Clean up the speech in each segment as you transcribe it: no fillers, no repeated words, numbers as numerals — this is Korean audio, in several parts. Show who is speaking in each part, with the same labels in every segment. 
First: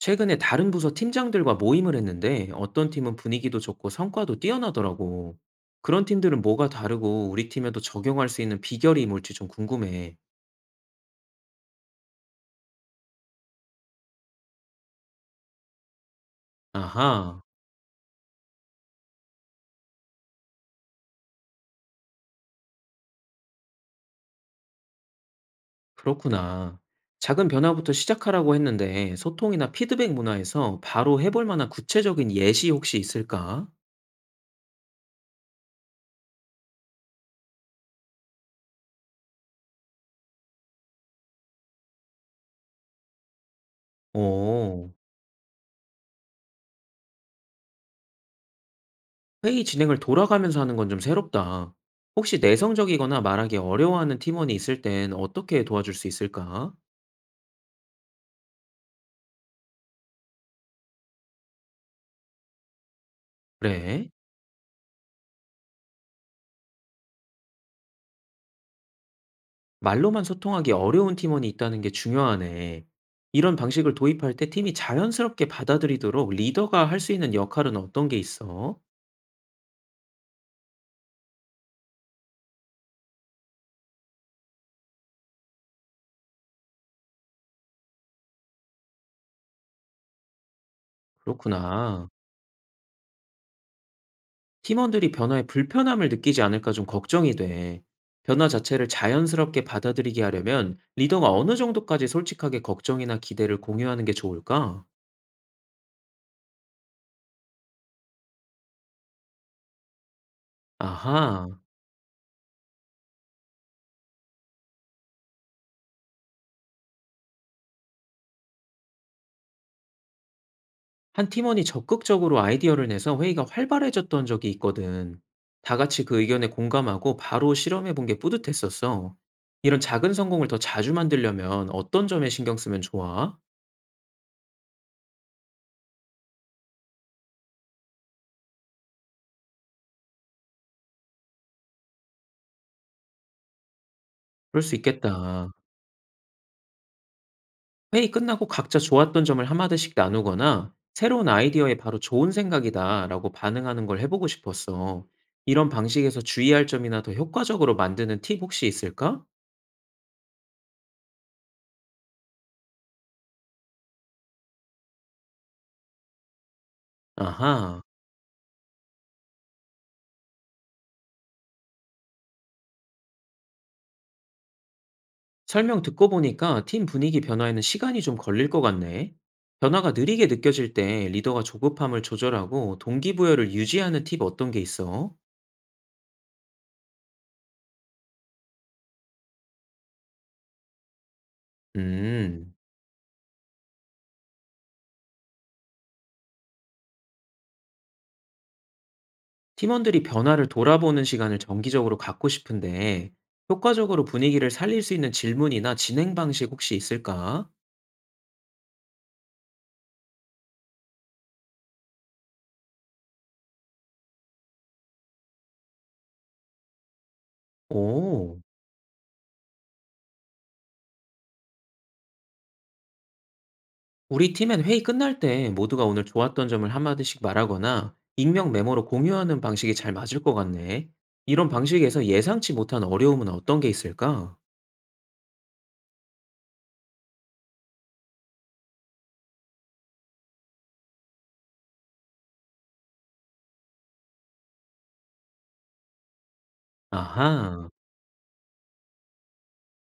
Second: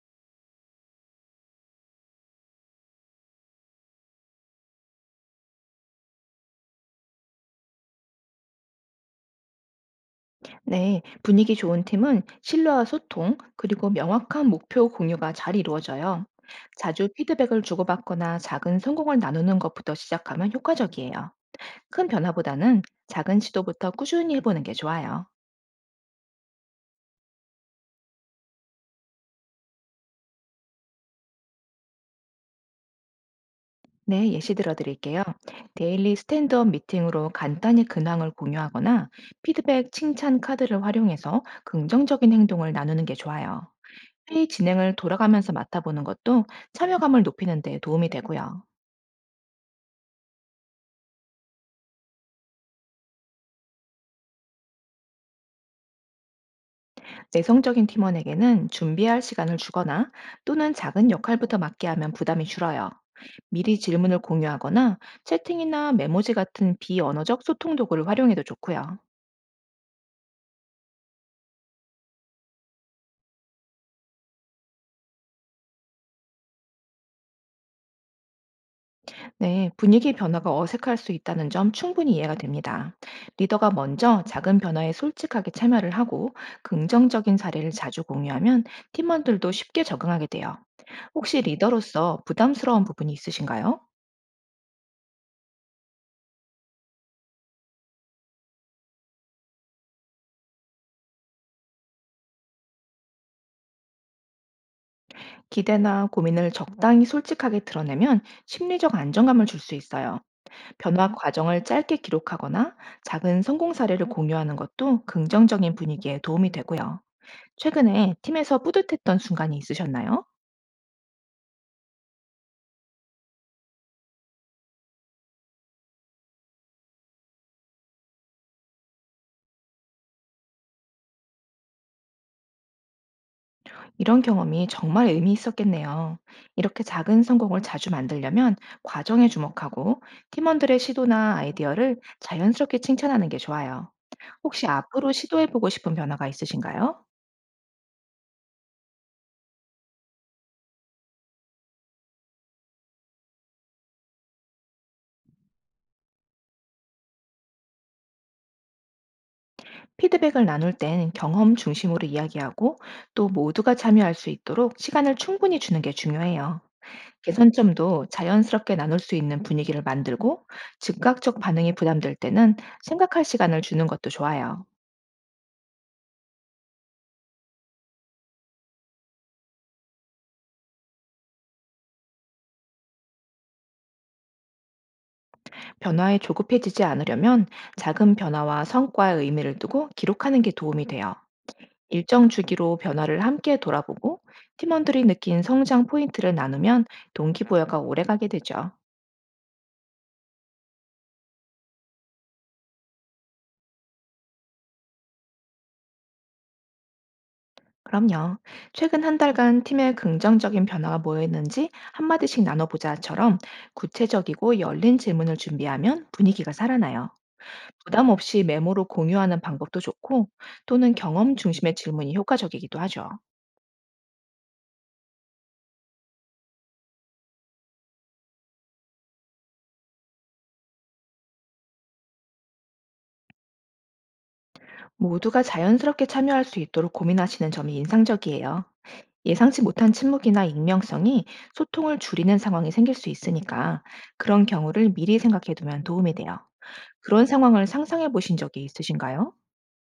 Speaker 1: 최근에 다른 부서 팀장들과 모임을 했는데 어떤 팀은 분위기도 좋고 성과도 뛰어나더라고. 그런 팀들은 뭐가 다르고 우리 팀에도 적용할 수 있는 비결이 뭘지 좀 궁금해.
Speaker 2: 네, 분위기 좋은 팀은 신뢰와 소통, 그리고 명확한 목표 공유가 잘 이루어져요. 자주
Speaker 1: 아하,
Speaker 2: 피드백을 주고받거나 작은 성공을 나누는 것부터 시작하면 효과적이에요. 큰 변화보다는 작은 시도부터 꾸준히 해보는 게 좋아요.
Speaker 1: 그렇구나. 작은 변화부터 시작하라고 했는데 소통이나 피드백 문화에서 바로 해볼 만한 구체적인 예시 혹시 있을까?
Speaker 2: 네, 예시 들어드릴게요. 데일리 스탠드업 미팅으로 간단히 근황을 공유하거나, 피드백 칭찬 카드를 활용해서 긍정적인 행동을 나누는 게 좋아요. 회의
Speaker 1: 오,
Speaker 2: 진행을 돌아가면서 맡아보는 것도 참여감을 높이는 데 도움이 되고요.
Speaker 1: 회의 진행을 돌아가면서 하는 건 좀 새롭다. 혹시 내성적이거나 말하기 어려워하는 팀원이 있을 땐 어떻게 도와줄 수 있을까?
Speaker 2: 내성적인 팀원에게는 준비할 시간을 주거나, 또는 작은 역할부터 맡게 하면 부담이 줄어요. 미리
Speaker 1: 그래.
Speaker 2: 질문을 공유하거나, 채팅이나 메모지 같은 비언어적 소통 도구를 활용해도 좋고요.
Speaker 1: 말로만 소통하기 어려운 팀원이 있다는 게 중요하네. 이런 방식을 도입할 때 팀이 자연스럽게 받아들이도록 리더가 할 수 있는 역할은 어떤 게 있어?
Speaker 2: 네, 분위기 변화가 어색할 수 있다는 점 충분히 이해가 됩니다. 리더가 먼저 작은 변화에 솔직하게 참여를 하고, 긍정적인 사례를 자주 공유하면 팀원들도 쉽게 적응하게 돼요. 혹시
Speaker 1: 그렇구나.
Speaker 2: 리더로서 부담스러운 부분이 있으신가요?
Speaker 1: 팀원들이 변화에 불편함을 느끼지 않을까 좀 걱정이 돼. 변화 자체를 자연스럽게 받아들이게 하려면 리더가 어느 정도까지 솔직하게 걱정이나 기대를 공유하는 게 좋을까?
Speaker 2: 기대나 고민을 적당히 솔직하게 드러내면 심리적 안정감을 줄 수 있어요. 변화
Speaker 1: 아하.
Speaker 2: 과정을 짧게 기록하거나, 작은 성공 사례를 공유하는 것도 긍정적인 분위기에 도움이 되고요. 최근에 팀에서 뿌듯했던 순간이 있으셨나요?
Speaker 1: 한 팀원이 적극적으로 아이디어를 내서 회의가 활발해졌던 적이 있거든. 다 같이 그 의견에 공감하고 바로 실험해 본 게 뿌듯했었어. 이런 작은 성공을 더 자주 만들려면 어떤 점에 신경 쓰면 좋아?
Speaker 2: 이런 경험이 정말 의미 있었겠네요. 이렇게 작은 성공을 자주 만들려면 과정에 주목하고, 팀원들의 시도나 아이디어를 자연스럽게 칭찬하는 게 좋아요.
Speaker 1: 그럴
Speaker 2: 혹시
Speaker 1: 수
Speaker 2: 앞으로
Speaker 1: 있겠다.
Speaker 2: 시도해보고 싶은 변화가 있으신가요?
Speaker 1: 회의 끝나고 각자 좋았던 점을 한마디씩 나누거나 새로운 아이디어에 바로 좋은 생각이다 라고 반응하는 걸 해보고 싶었어. 이런 방식에서 주의할 점이나 더 효과적으로 만드는 팁 혹시 있을까?
Speaker 2: 피드백을 나눌 땐 경험 중심으로 이야기하고, 또 모두가 참여할 수 있도록 시간을 충분히 주는 게 중요해요.
Speaker 1: 아하.
Speaker 2: 개선점도 자연스럽게 나눌 수 있는 분위기를 만들고, 즉각적 반응이 부담될 때는 생각할 시간을 주는 것도 좋아요.
Speaker 1: 설명 듣고 보니까 팀 분위기 변화에는 시간이 좀 걸릴 것 같네. 변화가 느리게 느껴질 때 리더가 조급함을 조절하고 동기부여를 유지하는 팁 어떤 게 있어?
Speaker 2: 변화에 조급해지지 않으려면 작은 변화와 성과의 의미를 두고 기록하는 게 도움이 돼요. 일정
Speaker 1: 음,
Speaker 2: 주기로 변화를 함께 돌아보고, 팀원들이 느낀 성장 포인트를 나누면 동기부여가 오래 가게 되죠.
Speaker 1: 팀원들이 변화를 돌아보는 시간을 정기적으로 갖고 싶은데 효과적으로 분위기를 살릴 수 있는 질문이나 진행 방식 혹시 있을까?
Speaker 2: 그럼요. 최근 한 달간 팀의 긍정적인 변화가 뭐였는지 한마디씩 나눠보자처럼 구체적이고 열린 질문을 준비하면 분위기가 살아나요. 부담
Speaker 1: 오.
Speaker 2: 없이 메모로 공유하는 방법도 좋고, 또는 경험 중심의 질문이 효과적이기도 하죠.
Speaker 1: 우리 팀엔 회의 끝날 때 모두가 오늘 좋았던 점을 한마디씩 말하거나 익명 메모로 공유하는 방식이 잘 맞을 것 같네. 이런 방식에서 예상치 못한 어려움은 어떤 게 있을까?
Speaker 2: 모두가 자연스럽게 참여할 수 있도록 고민하시는 점이 인상적이에요. 예상치 못한 침묵이나 익명성이 소통을 줄이는 상황이 생길 수 있으니까, 그런 경우를 미리 생각해 두면 도움이 돼요. 그런 상황을
Speaker 1: 아하,
Speaker 2: 상상해 보신 적이 있으신가요?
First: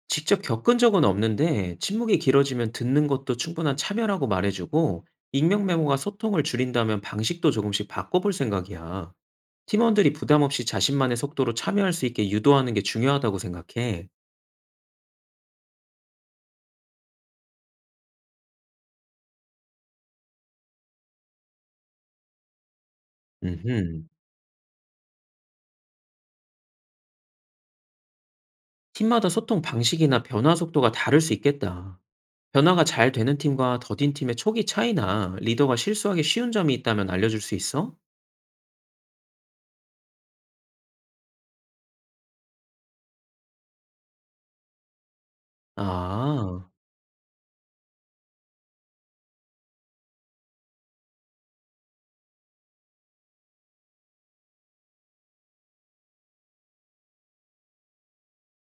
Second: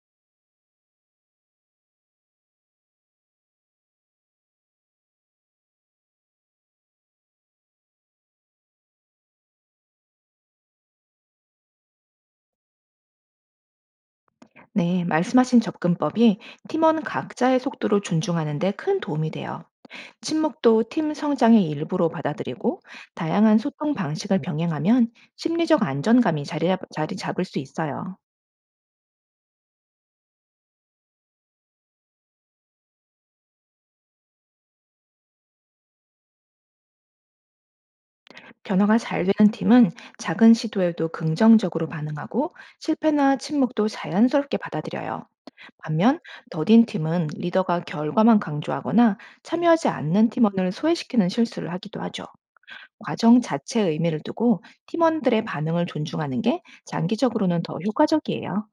Speaker 1: 직접 겪은 적은 없는데 침묵이 길어지면 듣는 것도 충분한 참여라고 말해주고 익명 메모가 소통을 줄인다면 방식도 조금씩 바꿔볼 생각이야. 팀원들이 부담 없이 자신만의 속도로 참여할 수 있게 유도하는 게 중요하다고 생각해.
Speaker 2: 네, 말씀하신 접근법이 팀원 각자의 속도를 존중하는 데 큰 도움이 돼요. 침묵도 팀 성장의 일부로 받아들이고, 다양한 소통
Speaker 1: 음흠.
Speaker 2: 방식을 병행하면 심리적 안정감이 자리 잡을 수 있어요.
Speaker 1: 팀마다 소통 방식이나 변화 속도가 다를 수 있겠다. 변화가 잘 되는 팀과 더딘 팀의 초기 차이나 리더가 실수하기 쉬운 점이 있다면 알려줄 수 있어?
Speaker 2: 변화가 잘 되는 팀은 작은 시도에도 긍정적으로 반응하고, 실패나 침묵도 자연스럽게 받아들여요. 반면
Speaker 1: 아,
Speaker 2: 더딘 팀은 리더가 결과만 강조하거나, 참여하지 않는 팀원을 소외시키는 실수를 하기도 하죠. 과정 자체에 의미를 두고 팀원들의 반응을 존중하는 게 장기적으로는 더 효과적이에요.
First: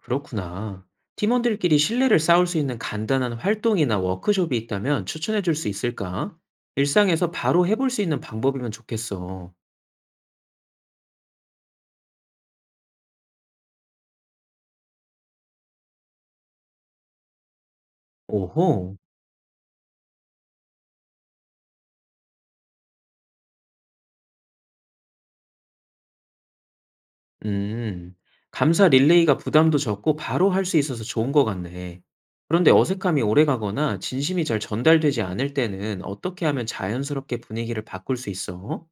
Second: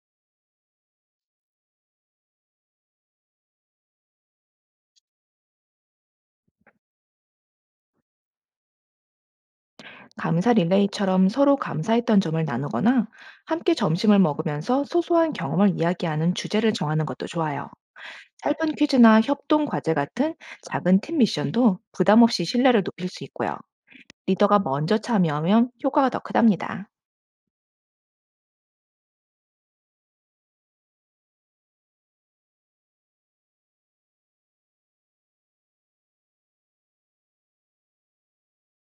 Speaker 1: 그렇구나. 팀원들끼리 신뢰를 쌓을 수 있는 간단한 활동이나 워크숍이 있다면 추천해 줄 수 있을까? 일상에서 바로 해볼 수 있는 방법이면 좋겠어.
Speaker 2: 감사 릴레이처럼 서로 감사했던 점을 나누거나, 함께 점심을 먹으면서 소소한 경험을 이야기하는 주제를 정하는 것도 좋아요. 짧은
Speaker 1: 오호,
Speaker 2: 퀴즈나 협동 과제 같은 작은 팀 미션도 부담 없이 신뢰를 높일 수 있고요. 리더가 먼저 참여하면 효과가 더 크답니다.
Speaker 1: 음, 감사 릴레이가 부담도 적고 바로 할 수 있어서 좋은 것 같네. 그런데 어색함이 오래 가거나 진심이 잘 전달되지 않을 때는 어떻게 하면 자연스럽게 분위기를 바꿀 수 있어?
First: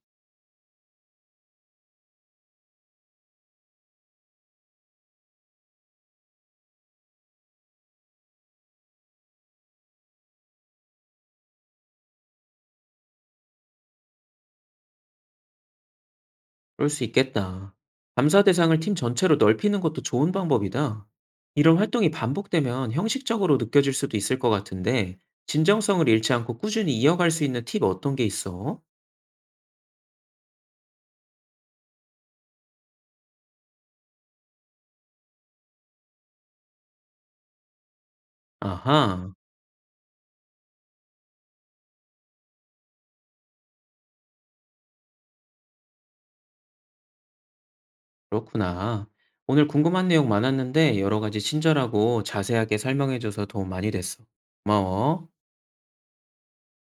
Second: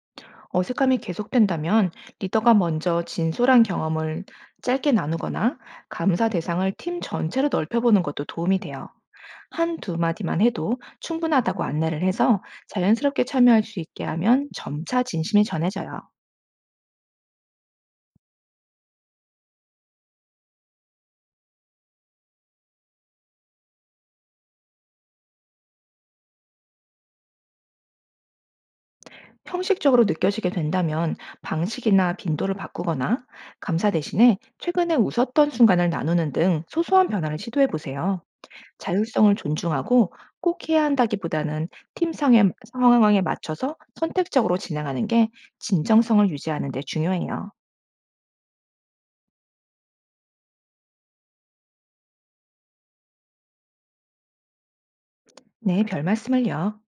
Speaker 2: 어색함이 계속된다면 리더가 먼저 진솔한 경험을 짧게 나누거나, 감사 대상을 팀 전체로 넓혀보는 것도 도움이 돼요. 한 두 마디만 해도 충분하다고 안내를 해서 자연스럽게 참여할 수 있게 하면 점차 진심이 전해져요.
Speaker 1: 그럴 수 있겠다. 감사 대상을 팀 전체로 넓히는 것도 좋은 방법이다. 이런 활동이 반복되면 형식적으로 느껴질 수도 있을 것 같은데, 진정성을 잃지 않고 꾸준히 이어갈 수 있는 팁 어떤 게 있어?
Speaker 2: 형식적으로 느껴지게 된다면 방식이나 빈도를 바꾸거나, 감사 대신에 최근에 웃었던 순간을 나누는 등 소소한 변화를 시도해 보세요.
Speaker 1: 아하,
Speaker 2: 자율성을 존중하고 꼭 해야 한다기보다는 팀 상황에, 맞춰서 선택적으로 진행하는 게 진정성을 유지하는 데 중요해요.
Speaker 1: 그렇구나. 오늘 궁금한 내용 많았는데, 여러 가지 친절하고 자세하게 설명해줘서 도움 많이 됐어. 고마워.
Speaker 2: 네, 별 말씀을요.